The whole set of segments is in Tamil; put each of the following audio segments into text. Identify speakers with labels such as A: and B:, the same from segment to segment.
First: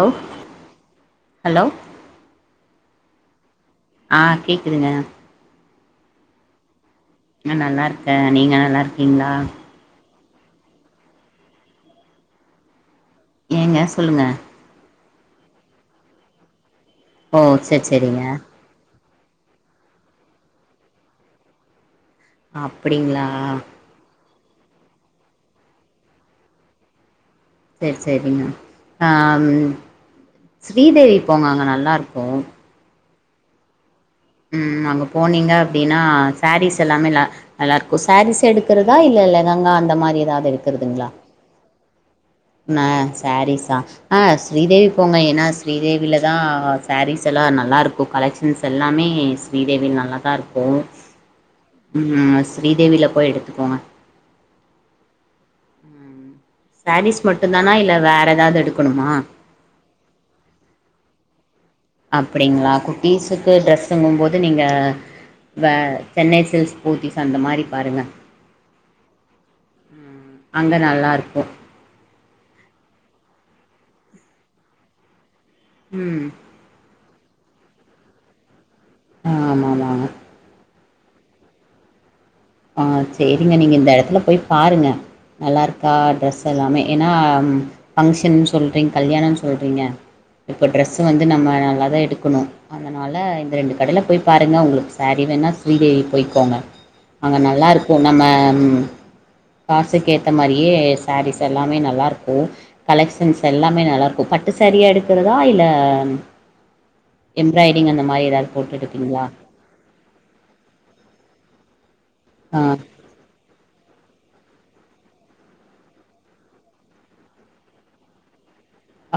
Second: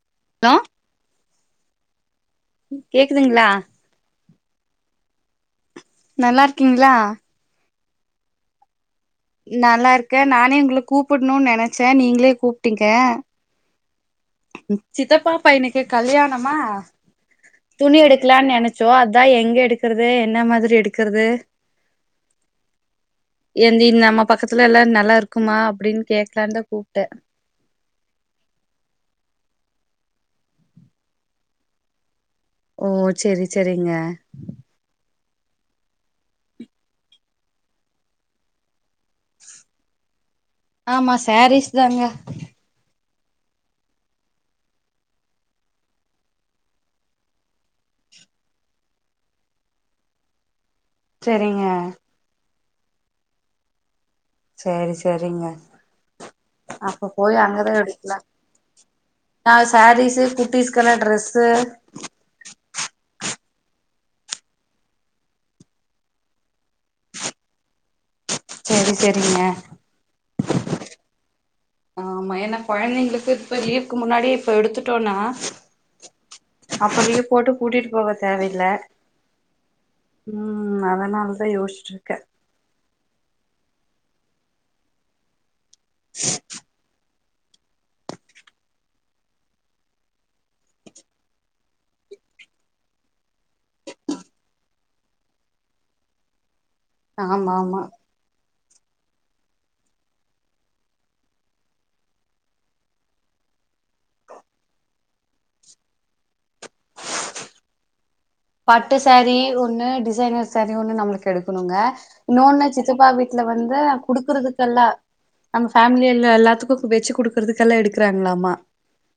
A: ஹலோ
B: லோ
A: ஹலோ
B: கேக்குதுங்களா
A: ஆ கேக்குதுங்க
B: நல்லா இருக்கீங்களா
A: நல்லா இருக்கேன் நீங்க நல்லா இருக் ன்னா
B: கே நானே உங்களை கூப்பிடணும்ன்னனு நெனைச்சே நீங்களே கூப்பிட்டீங்க
A: எஸ் சொல்லுங்க
B: சித்தப்பா பையனுக்கு கல்யாணமா
A: ஓ சேரி
B: துணி
A: சேரிங்க
B: எடுக்கலான்னு நெனைச்சோ அது அதான் எங்க எடுக்கிறது என்ன மாதிரி எடுக்கிறது
A: அப்படிங்களா
B: பக்கத்துல எல்லா நல்லா இருக்குமா அப்டின்னு கேக்கலான்னுதா கூப்ட்டேன்
A: செரி செரிங்க அ ம் ஸ்ரீதேவிப்போங்க அங்க நல்லா இருக்கும்
B: ஓ செரி செரிங்க
A: உம் அங்க போனீங்க அப்படின்னா சாரீஸ் எல்லாமே ந நால்லா இருக்கும் சாரீஸ் எடுக்கிறதா இல்ல லெகங்கா அந்த மாதிரி ஏதாவுது
B: ஆமா சாரிஸ் இதாங்கா
A: நா சாரீஸசா ஆஹ ஹா ஸ்ரீதேவி போங்க ஏன்னா ஸ்ரீதேவியில தான் ஸாரீஸ் எல்லாம் நல்லருக்கும் கலெக்ஷன்ஸ் எல்லாமே ஸ்ரீதேவியில நல்லா தான் இருக்கும்
B: செரிங்க
A: ஸ்ரீதேவியில போய் எடுத்துக்கோங்க
B: செரி செரிங்க அப்ப
A: சாரீஸ்
B: போய்
A: மட்டுந்தானா
B: அங்கதான்
A: இல்ல
B: எடுக்கல
A: வேற ஏதாவது எடுக்கணுமா
B: நாங்க சாரீஸ்சு குட்டீஸ் எத்தன டெரெஸ்சு
A: க்கு டிரஸ்ங்கும் போது நீங்க வே சென்னை சில்ஸ் போத்திஸ் அந்த மாதிரி பாருங்க
B: சரி சரிங்க
A: அங்க நல்லா இருக்கு
B: க்கு இப்ப லீவுக்கு முன்னாடி இப்ப எடுத்துட்டோம்னா
A: உம்
B: அப்பே லிவு போட்டு கூட்டிட்டு போக தேவையில்ல
A: ஆஹ ஆமா ஆமா ஆமா
B: நா அதான் யோஸ்ட்டு இருக்கே
A: ஆ செரிங்க நீங்கள் இந்த இடத்துல போய் பாருங்கள் நல்லாருக்கும் ஹா ட்ரெஸ் எல்லாமே ஏன்னா ம் ஃபங்க்ஷன் சொல்றீங்க கல்யாணம்னு சொல்றீங்க இப்போ டெரெஸ் வந்து நம்ம நல்லா தான் எடுக்கணும் அதனால இந்த ரெண்டு கடையில போய் பாருங்க உங்களுக்கு சாரி வேணா ஸ்ரீதேவிக்போய்கோங்க அங்க
B: ஆமா
A: நல்லா
B: ஆமா
A: இருக்கும் நம்ம காசுக்கேதமரியே சாரீஸ் எல்லாமே நல்லா இருக்கும் கலக்சன்ஸ் எல்லாமே நல்லாயிருக்கு பட்டுசரியா எடுக்குறத இல்ல எம்ரய்டிங் அந்த மாதிரியா
B: பட்டு சோரீ ஒண்ணு டிசைனர் சரீ ஒண்ணுனு நம்மளுக்கு எடுக்கும் சொண்ணுங்கா
A: ஆ
B: இன்னொன்னு சித்தப்பா வீட்ல வந்து குடுக்குறதுக்கெல்லாம் நம்ம ஃபேமிலியல எல்ல எல்லாத்துக்கும் வச்சு குடுக்குறதுக்கெல்லாம் எடுக்குறாங்களாமா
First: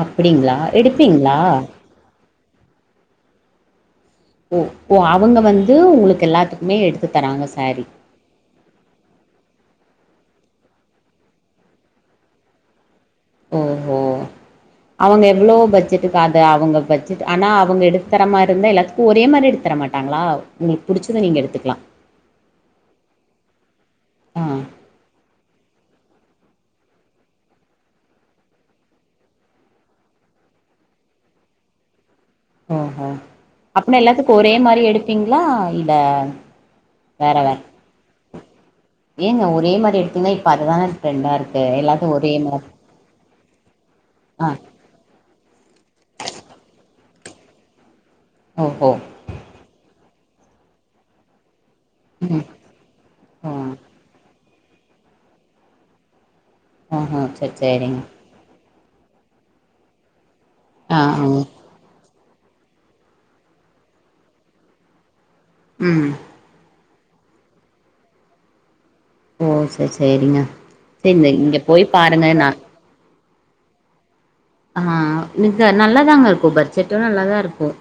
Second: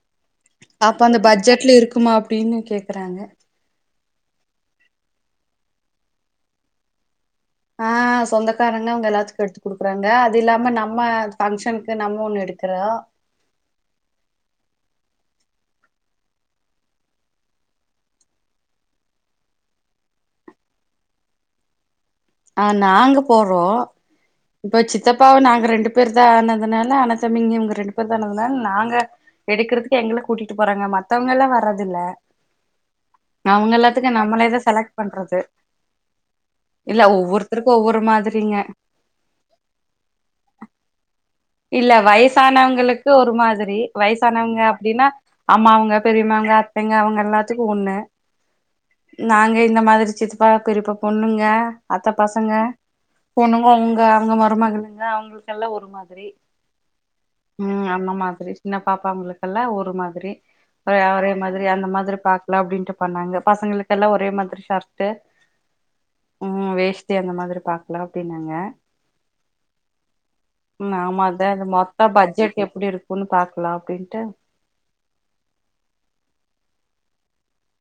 A: அப்படிங்கள எடுப்பீங்களா
B: அப்படின்னு கேக்கறாங்க
A: ஓ ஓ அவங்க வந்து உங்களுக்கு எல்லத்துக்குமே எடுத்து தராங்க சாரீ
B: ஆஹ் சொந்தக்காரங்கன அவங்க எல்லாத்துக்கும் எடுத்து கொடுக்கும் கொடுக்குறாங்க அது இல்லாம நம்மா பங்க்ஷனுக்கு நம்ம ஒண்ணு எடுக்கறோம்
A: ஓஹோ அவங்க எவ்வளோ பட்ஜெட்டுக்கு அத அவங்க பட்ஜெட் ஆனா அவங்க எடுத்து தர மாதிரி இருந்தா எல்லாத்துக்கும் ஒரே மாதிரி எடுத்து தர மாட்டாங்களா உங்களுக்கு புடிச்சதை நீங்க எடுத்துக்கலாம்
B: ஆஹ் நாங்க போவோம்
A: ஆ
B: இப்ப சித்தப்பாவ நாங்க அங்க ரெண்டு பேர் தான் ஆனதுனால அண்ணன் தம்பிங்க அவங்க ரெண்டு பேர் ஆனதுனால நாங்க எடுக்கறிதுக்கு எங்களை கூட்டிட்டு போறாங்க மத்தவங்க எல்லாம் வர்து இல்ல
A: ஓஓ அப்புனா எல்லாத்துக்கும் ஒரே
B: நம்மளேதா
A: மாதிரி
B: செலக்ட் பண்றது
A: எடுப்பீங்களா இல்ல
B: இல்ல
A: வேற வேற
B: ஒவ்வொருத்தருக்கும் ஒவ்வொரு மாதிரி இல்ல
A: ஏங்க ஒரே மாதிரி எடுத்தீங்க இப்ப அதுதானே
B: இல்ல வயசானவங்களுக்கு ஒரு மாதிரி
A: ஆ
B: வயசானவங்க அப்படின்னா அம்மாவுங்க பெரியமாவுங்க அத்தைக இல்லா அவங்க எல்லாத்துக்கும் ஒண்ணு
A: ஓஹோ
B: நாங்க இந்த மாதிரி சித்துப்பா பெரியப்பா சித்தப்பா சித்தப்பா பொண்ணுங்க அத்த
A: ம்
B: பசங்க
A: ஓ
B: பொண்ணுங்க உங்க அங்க ம மருமகளுங்க அவங்களுக்கெல்லாம் ஒரு மாதிரி
A: ஆஹ அஹ சரி
B: ம்
A: சரிங்க
B: அந்த மாதிரி சின்ன பாப்பாவங்களுக்கெல்லாம் ஒரு மாதிரி
A: ஆ
B: ஒரே
A: ம்
B: மாதிரி அந்த மாதிரி பாக்கல அப்படின்ட்டு பண்ணாங்க பசங்களுக்கெல்லாம் ஒரே மாதிரி ஷர்ட்டு
A: உம்
B: சி அந்த மாதிரி பார்க்கலாம் அப்படினாங்கா
A: ஓ சரி சரிங்க சரி சரி
B: அத மொத்தம் பட்ஜெட் எப்படி இருக்கு பொண்ணு பாக்கலாம் அப்படின்ட்டு
A: ஆஹ இங்க நல்லாதாங்க இருக்கும் பட்ஜெட்டும் நல்லாதா இருக்கும்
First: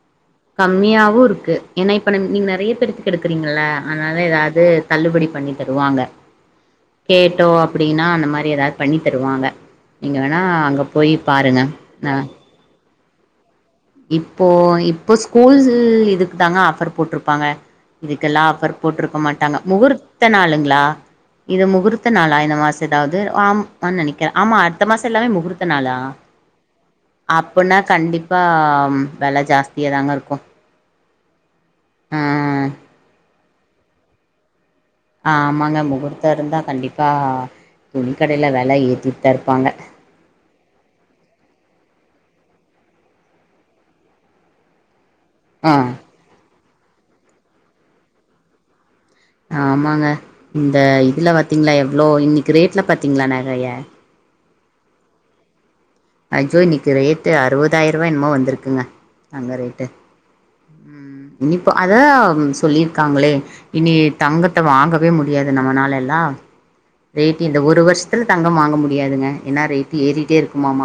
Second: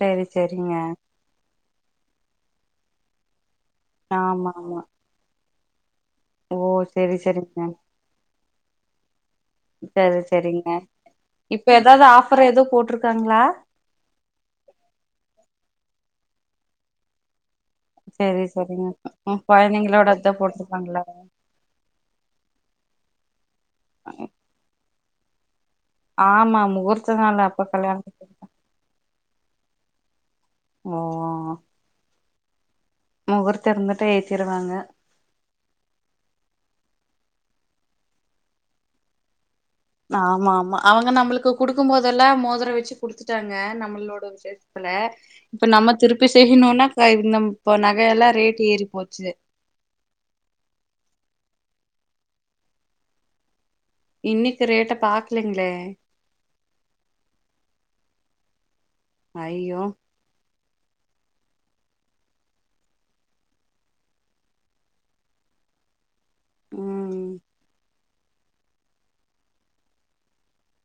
B: சேரி சேரிங்க
A: கம்மியாவும் இருக்கு ஏன்னா இப்ப நீங்க நிறைய டிரஸ் எடுக்குறீங்க இல்ல ஆனால
B: ஆமா
A: ஏதாவது
B: ஆமா
A: தள்ளுபடி பண்ணிட்டு தருவாங்க
B: ஓ சேரி
A: கேட்டோம்
B: சேரிங்க
A: அப்டின்னா அந்த மாதரி ஏதாவது பண்ணி தருவாங்க நீங்க
B: சேரி
A: வேணா
B: சேரிங்க
A: அங்க போயி் பாருங்க ஆ
B: காங்களா
A: இப்போ இப்போ ஸ்கூல்சு இதுக்கு தாங்க ஆஃபர் போட்டிருப்பாங்க
B: சேரி
A: இதுக்கெல்லாம் ஆஃபர்
B: சேரிங்க
A: போட்டுருக்க
B: ம்
A: மாட்டாங்க
B: கொழந்தைங்களோட
A: முகூர்த்த
B: இதா
A: நாளுங்களா
B: போட்ருக்காங்களா
A: இது முகூர்த்த நாளா இந்த மாசம் எதாவது ஆம் ப்பான்னு நெனைக்கிற ஆமா இந்த மாச எல்லாமே முகூர் த்து நாளா
B: ஆமா முகூர்த்த நாள் அப்ப
A: அப்பன்னா கண்டிப்பா
B: கல்யாணத்துக்கு
A: வெல ஜாஸ்தியா தாங்க இருக்கும்
B: ம் ம்
A: [inaudible]
B: முகூர்த்தயிருந்துட்ட ஏத்திடுவாங்க
A: ஆமாங்க முகூர்த்தம் இருந்தா கண்டிப்பா துணிக்கடயில வில ஏத்திட்டு தான் இருப்பாங்க
B: ஆமா ஆமா அவங்க நம்மளுக்கு குடுக்கும் போதெல்லாம் மோதரம் வச்சு குடுத்துட்டாங்க நம்மளோட விஷேஷத்துல இப்ப
A: ஆ
B: நம்ம திருப்பி செய் இன்னொன்னா ப்ப இந்த நகையெல்லாம் ரேட் ஏறி போது
A: ஆமாங்க இந்த இதுல பாத்தீங்களா ஹலோ இன்னைக்கு ரேட்டில பாத்தீங்களா நகைய
B: இன்னைக்கி ரேட்ட பாக்கலைங்களே
A: அஜ்ஜோ இன்னைக்கு ரேட்டு அறுபதாயி ரூபாய் என்னமோ வந்திருக்குங்க தங்க
B: ஐயோ
A: ரேட்டு ம் இனிப்ப அதா சொல்லியிருக்காங்களே இனி தங்கத்தை வாங்கவே முடியாது நம்மனால எல்லாம்
B: ம்
A: ரேட்டு இந்த ஒரு வருஷத் தில் தங்கம் வாங்க முடியாதுங்க ஏன்னா ரேட்டு ஏறிகிட்டே இருக்குமாம்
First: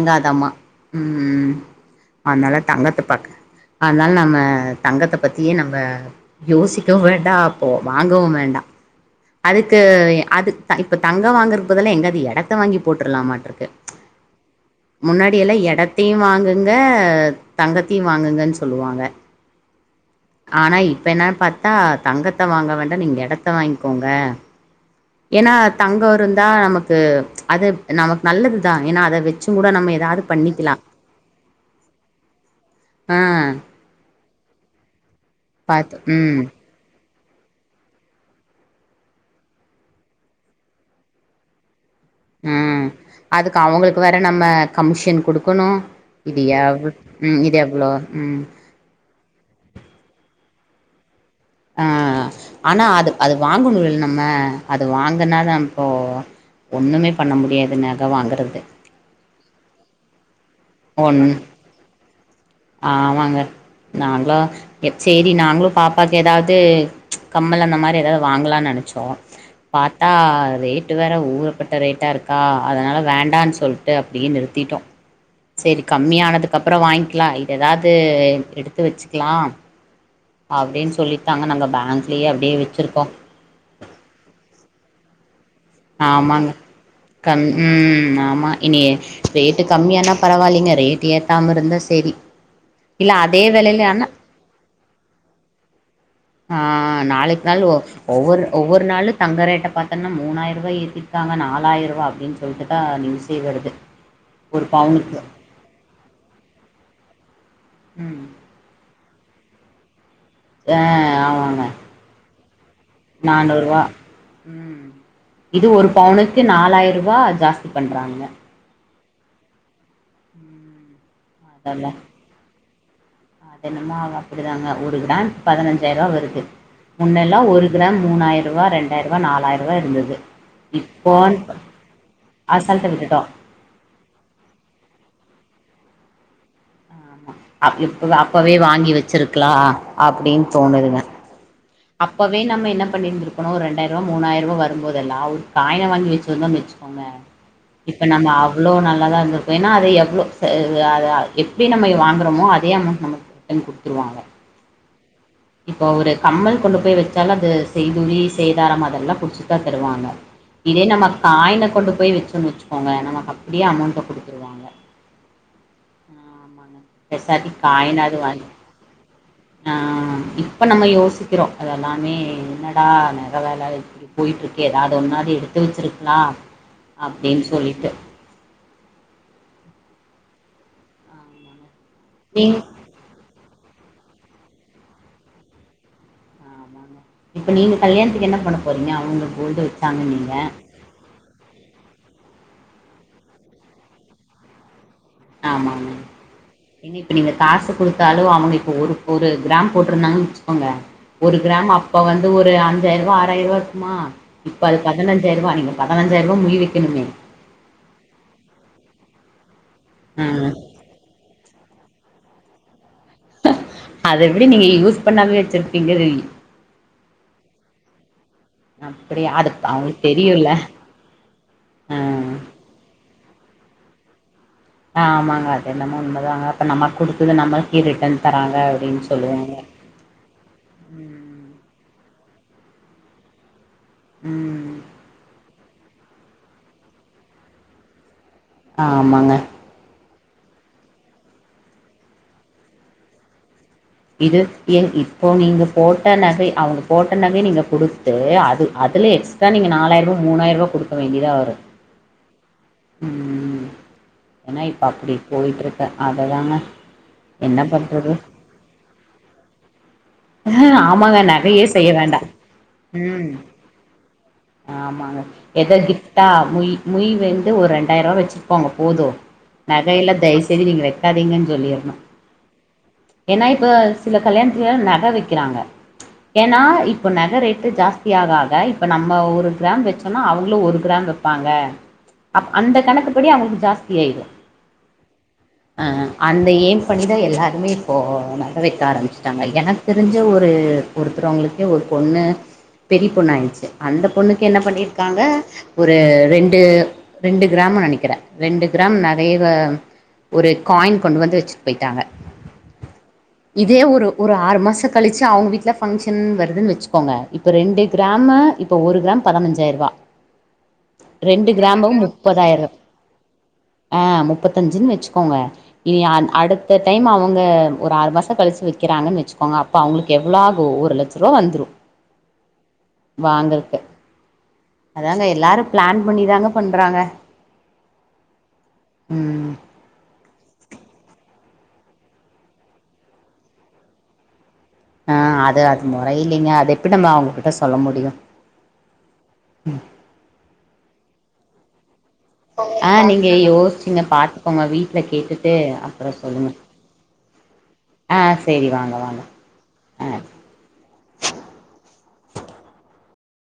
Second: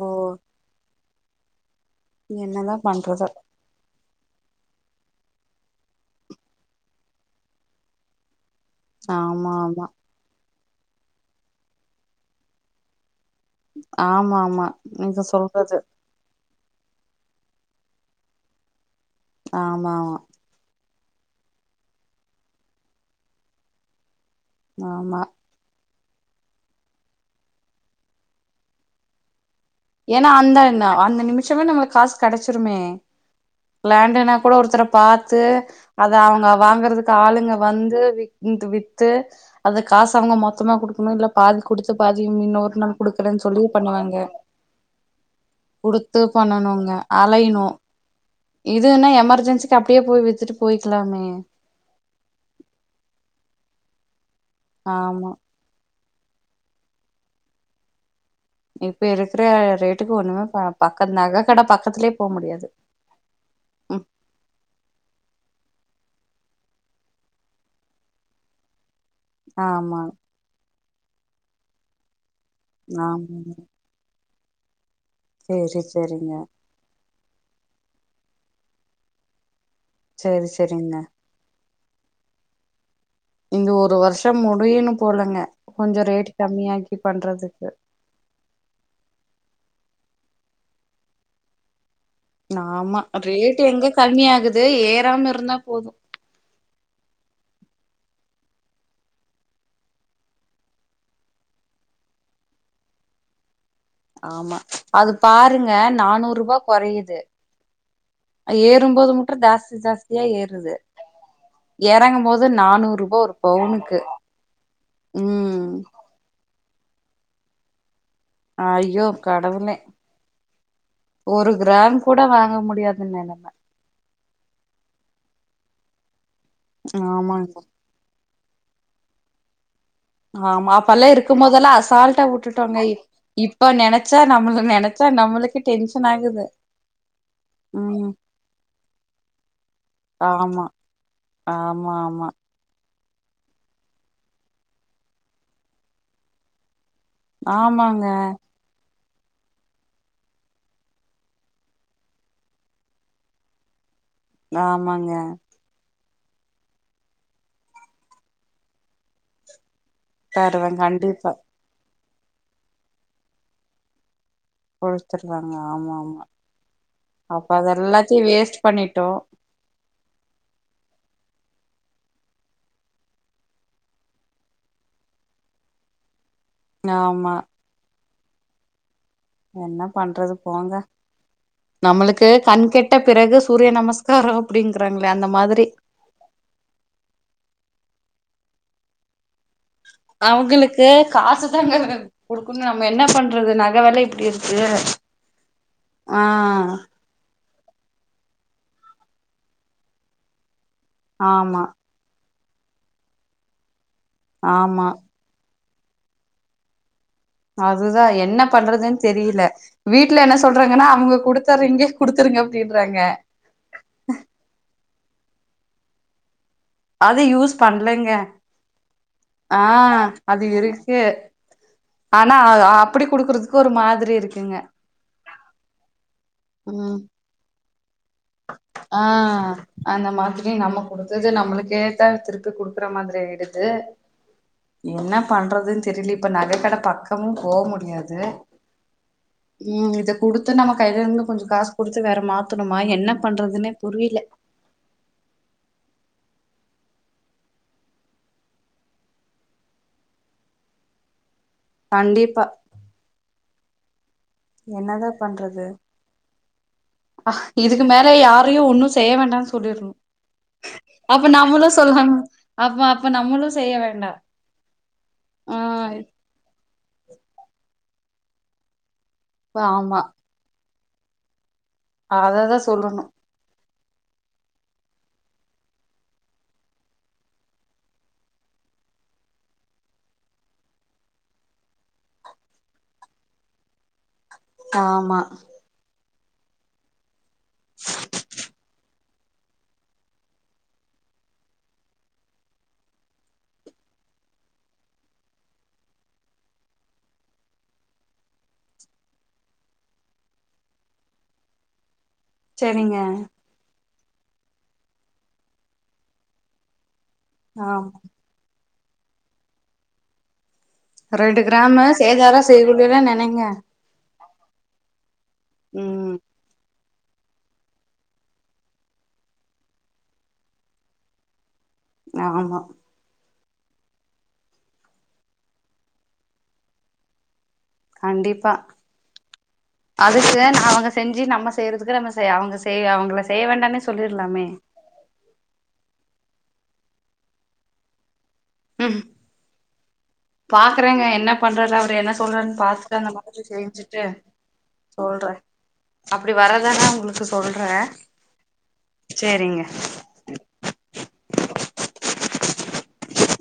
B: ஓ
A: ம் ம் அதனால
B: என்னதா
A: தங்கத்த
B: பண்றது
A: பாக் அதனால நம்ம தங்கத்தை பத்தியே நம்ம யோசிக்கவும் வேண்டாம் ப்போ வாங்கவும் வேண்டாம்
B: ஆமா
A: அதுக்கு
B: ஆமா
A: அது இப்ப தங்க வாங்கறக் பதுலா எங்காவது எடத்த வாங்கி போட்டுறலாமாட்
B: ஆமா ஆமா நீங்க
A: முன்னாடி எல்லாம்
B: சொல்றது
A: இடத்தையும் வாங்கு இங்கே தங்கத்தையும் வாங்குங்கன்னு சொல்லுவாங்க
B: ஆமா
A: இப்போ என்ன பாத்தா தங்கத்த வாங்க வேண்டா நீங்க எடத்த வாக்கோங்க
B: ஆமா
A: தங்க இருந்தா நமக்கு அது நமக்கு நல்லது தா ஏனா அத வ
B: ஏன்னா அந்த நா அந்த நிமிஷமே நம்ளுக்கு காசு கெடச்சிருமே
A: ஆ
B: லேண்டுன இப்போ கூட ஒருதர பா பாத்து
A: பாத்து
B: அத
A: ம்
B: அவங்க வாங்கற காளுங்க வந்து வி [unintelligible] வித்து அந்த காசு அவங்க மொத்தமா கொடுகுனோ இல்ல பாதி குடு பாதி இ இன்னொரு
A: ம்
B: நாள் கொடுக்குறேனு
A: அதுக்கு
B: சொல்லி
A: அவங்களுக்கு
B: பண்ணுவாங்க
A: வேற நம்ம கமிஷன் குடுக்கணு
B: கொடுத்து
A: இது எவ்
B: பண்ணணுங்க
A: ம் இது
B: அலையணு
A: எவ்ளோ ம்
B: இதுன்னா எமர்ஜென்சிக்கு அப்டியே போய் வித்துட்டு போய்கலாமே
A: ஆஹ் ஆனா அது அது வாங்கணு இல்ல நம்ம அது
B: ஆமா
A: வாங்கனாலோ இப்போ ஒண்ணுமே பண்ண முடியாது நக வாங்குற
B: இப்ப இருக் ப்பே ரேட்டுக்கு ஒன்னு ஆ பக்க
A: ஒன்
B: நக கட பக்கத்லே
A: ஆமாங்க நாங்லோ எ சேரி நாங்கலோ பாப்பா ஏதாவது கம்மல் அந்த மாரி ஏதாவது வாங்கலானு நெனச்சோ
B: ஆமா
A: பாத்தா ரேட் [unintelligible] வேற ஊரப்பட்ட ரேட்டா இருக் கா அதனால வேண்டான்
B: ஆமாங்க
A: சொல்ட்டு அப்டின் நிறு திட்டோ
B: சேரி
A: செரி
B: சேரிங்க
A: கம்மியானதுக்கு அப்றோ வாங் லைவ் ஏதாவது எடுத்து வச்சுக்கலாம்
B: சேரி
A: அப்டின்
B: சேரிங்க
A: சொல்லித்தாங்க நாங்க பே பேக்ங்லேயே அப்டியே வச்சுருக்கோ
B: இந்த ஒரு வருஷம் முடியனு போலங்க கொஞ்சோ ரேட்
A: ஆமாங்க
B: கம்மியாக்கி
A: கம்
B: பண்றதுக்கு
A: உம் ஆமா இனி ரேட்டு கம்மியானா பரவாயில்லிங்க ரேட்டு் ஏத்தாம இருந்தா செரி
B: ஆமா ரேட் எங்க கம்மிய ஆகுது ஏறாம இருந்தா போதோ
A: ஆ நாளைக்கு நாள் ஒ ஒவ்வொரு ஒவ்வொரு நாளு தங்க ரேட்ட பாத்தோன மூணாயிர [unintelligible] ஏத்திருகாங்க நாலாயிரரூபா அப்டின் சொல்ட்டுதா நியூஸே வருது
B: ஆமா
A: ஒரு
B: அது
A: பவுனுக்கு
B: பாருங்க நானூறு ரூபா கொறயுது
A: ம்
B: அ ஏறும்போது ப்பறம் ஜாஸ்தி ஜாஸ் ஏறுது
A: ஆ ஆமாங்க
B: இறங்கும் போது நானூறு ரூபா ஒரு
A: நானூறுவா
B: பவுனுக்கு உம்
A: நாலாயர்ரூவா ஜாஸ்தி பண்றாங்க
B: அய்யோ கடவுளே
A: ம்
B: ஒரு
A: அதல்ல
B: கிராம் கூட வாங்க முடி அ நெலம
A: அதுதாங்க ஒரு கிராம் பதினஞ்சாயர்ரூவா வருது முன்னெல்லாம்
B: ஆமாங்க
A: ஒரு கிராம் மூணாயிரம் ரூவா ரெண்டாயிர்ரூவா நாலாயர்ரூவா [unintelligible]
B: ஆமா அப்பல்லா இருக்கும்போதெல்லா அசால்ட்டா விட்டுட்டோங்க
A: அசால்ட்டா விட்டுட்டோ
B: இப்ப நெனைச்சா நம்மள நெனைச்சா நம்மளுக்கே டென்ஷன் ஆகுது
A: அப் இப்ப
B: ம்
A: அப்பவே வாங்கி வச்சிருக்கலா அப்டின்னு
B: ஆமா
A: தோணுதுங்க
B: ஆமா ஆமா
A: அப்பவே நம்ம என் என்ன பண்ணிருந்திருக்கணு ஒரு ரெண்டாயர்ரூவா மூணாயர்ரூவா வரும்போதல்லா ஒரு காயின வாங்கி வச்சு இருந்தோன்னு வச்சுக் நம்ம இப்ப
B: ஆமாங்க
A: நம்ம அவ்ளோ நல் நல்லா இருந்திருக்கு ஏன்னா அது எவ்ளோ ச அது அது எப்டி நம்ம வாங்குறோமோ அதே அமௌண்ட் நமக்கு ரிட்டன் குடுத் த்துருவாங்க
B: ஆமாங்க
A: இப்ப ஒரு கம்மல் கொண்டு போய் வச்சாலு அது செய்கூலி சேதாரம் அதெல்லா புடிச்சுட்டுதா தருவாங்க
B: தருவ
A: இதே நம்ம
B: கண்டிப்பா
A: காயின கொண்டு போய் வச்சோன்னு வச்சுக்கோங்க நமக்கு அப்டியே அமௌண்ட குடுக்
B: குடுத்துருந்தாங்க ஆமா ஆமா
A: ஆமாங்க
B: அப்ப
A: பெசாட்டி
B: அத
A: காயினாது
B: எல்லாத்தையு
A: வாங்கி
B: வேஸ்ட் பண்ணிட்டோ
A: ஆ இப்ப நம்ம யோசிச்சு க்கிறோ அதெல்லாமே என்னடா நக வெல இப்டி போயிட்டு இருக்கு ஏதாவது முன்னாடி எடுத்து வச்சிருக்கலா
B: ஆமா
A: அப்டின்னு சொல்லிட்டு
B: என்ன பண்றது போங்க
A: ஆமாங்க.
B: நம்மளுக்கு
A: நீங்
B: கண் கெட்ட பிறகு சூ சூரிய நமஸ்காரோ அப்டிங்கிறாங்களே அந்த மாதிரி
A: ஆமாங்க. இப்ப நீங்க கல்யாணத்துக்கு என்ன பண்ண போறீங்க அவுங்க
B: அவுங்களுக்கு காசு அதாங்க குடுக்கணு நம்ம என்ன பண்றது நக வெல இப்டி இருக்கு
A: ஆமா ஆமா
B: ஆ
A: ஏன்னா இப்ப நீங்க காசு குடுத்தாலு அவங்க இப்போ ஒரு ஒரு கிராம் போட்ருந்தாங்கன்னு வெச் மாங்க ஒரு
B: ஆமா
A: கிராம் அப்ப வந் து ஒரு அஞ்சாயர்ரூவா ஆறாயர்ரூவா ம்மா இப்ப அது
B: ஆமா
A: பதினஞ்சாயர்ரூவா அதிகோ பதினஞ்சாயர்ரூவா முய் வைக்கணுமே
B: அதுதா என்ன பண்றதுன்னு தெரியல வீட்ல என்ன
A: ம்.
B: சொல்றாங்கன்னா அவங்க குடுத்த ரிங்கே குடுத்துருங்க அப்டின்றாங்க
A: அத எப்டி நீங்க யூஸ் பண்ணாமே வச்சிருப்பீங்க அது
B: அது யூஸ் பண்லங்க
A: அப்படியா அது அவங்களுக்கு
B: ஆஹ் அது
A: தெரியுல்ல
B: இருக்கு
A: ஆ
B: ஆனா அது அப்பிடி குடுக்குறது ஒரு மாதிரி இருக்குங்க
A: ஆமாங்க அது என்னமோ உண்ம ர்றாங்க அப்ப நம்ம குடுத்தது நம்ம இது
B: ஆஹ் அந்த மாதிரி நம்ம குடுத்தது
A: ம்
B: நம்மளுக்கேதா திரு த்து குடுக்குற மாதிரி எடுத் து
A: ம்
B: என்ன பண்றதுன் தெரியல இப்ப நக கடை பக்கமு போ முடியாது
A: ஆமாங்க
B: ம் இத குடுத்து நம்ம கைல இருந்து கொஞ்ச காசு குடுத்து வேற மாத்தணுமா என்ன பண்றதுன்னே புரியல
A: இது ஏ இப்போ நீங்க போட்ட நகை அவங்க போட்ட நகைய நீங்க குடுத்து அது அதுல எக்ஸ்ட்ரா நீங்க நாலாயர்ரூவா மூணாயர்ரூவா குடுக்க வேண்டியதா வரு
B: கண்டிப்பா
A: உம்
B: என்னதான் பண்றது
A: அததாங்க
B: அஹ
A: என்ன
B: இதுக்கு
A: பண்றது
B: மேல யாரையும் ஒன்னும் செய்ய வேண்டாம்ன்னு சொல்லிடணும்
A: ஆமாங்க
B: அப்ப
A: நகையே
B: நம்மளும்
A: செய்ய
B: சொல்லாம்
A: வேண்டா
B: அப்ப அப்ப
A: ம்
B: நம்மளும் செய்ய வேண்டாம்
A: ஆமாங்க எதோ கிப்ட்டா முய மொய் வந்து ஒரு ரெண்டாயிரரூபா வச்சுருக்கோங்க போதும் நகை
B: ஆமா
A: எல்லாம் தயச செய்தயு நீங்க வ ங்க சொல்லிருணும்
B: அததா சொல்லணு
A: ஏனா இப்ப சில கல்யாண நகை வைக்கிறாங்க ஏன்னா இப்ப நகை ரேட்டு ஜாஸ்தியாக இப்ப நம்ம ந ஒரு கிராம் வச்சோம்னா அவங்களும் ஒரு கிராம் வைப்பாங்க அந்த கணக்குப்படி அவங்களுக்கு ஜாஸ்தி ஆயினும்
B: ஆமா
A: அந்த ஏம் பண்ணிதான் எல்லாரும் எருே இப்ப நல்ல வைக்க ஆரம்பிச்சு எனக்கு தெரிஞ்ச ஒரு ஒருத்தர்வங்களுக்கே ஒரு பொண்ணு பெரிய பொண்ணு ஆயிடுச்சு அந்த பொண்ணுக்கு என்ன பண்ணியிருக்காங்க ஒரு ரெண்டு ரெண்டு கிராம்னு நினைக்கிறேன் ரெண்டு கிராம் நெறைய ஒரு காயின் கொண்டு வந்து வச்சுட்டு போயிட்டாங்க
B: சரிங்க
A: இதே ஒரு ஒரு ஆறு மாசம் கழிச்சி அவங்க வீடல பங்க்ஷன் வருதுன்னு வச்சு ங்க இப்ப
B: ஆ
A: ரெண்டு கிராம இப்ப இப்ப ஒரு கிராம் பதினஞ்சாயிரம் ரூபா
B: ரெண்டு கிராம சேதாரம் செய்கூலியெல்லாம் நினைங்க
A: பத்தஞ்சன் வெ க்கங்க இனி அடுத்து இந்த டைம் அவங்க ஒரு ஆறு மாதம் கழிச்சு வைக்கிறாங்கன்னு வச்சுக்கோங்க அப்போ அவங்களுக்கு எவ்வளோ ஆகும் ஒரு லட்சரூபா வந்துடும்
B: ஆமா
A: வாங்க அதாங்க எல்லாரும் பிளான் பண்ணிதாங்க பண்றாங்க
B: கண்டிப்பா
A: ம்
B: அதுக்கு அவங்க செஞ்சு நம்ம செய்யறதுக்கு நம்ம செய் அவங்க செய் அவங்களளை செய்ய வேண்டானே சொல்லிடலாமே
A: ஆஹ் அது அது முற இல்லைங்க அதை எப்படி நம்ம அவங்ககிட்ட சொல்ல முடியும்
B: உஹம்
A: உம்
B: பாக்குறேங்க என்ன பண்றாரு அவரு என்ன சொல்றாருன்னு பாத்துட்டு
A: ஆஹ்
B: அந்த
A: நீங்க
B: மாதிரி
A: யோசிச்சீங்க
B: செஞ்சுட்டு
A: பாத்துக்கோங்க வீட்டுல
B: சொல்றே
A: கேட்டுட்டு அப்புறம்
B: அப்டி
A: சொல்லுங்க
B: வரதானா உங்களுக்கு சொல்றே
A: ஆஹ் சரி வாங்க வாங்க
B: சேரிங்க
A: ஆஹ்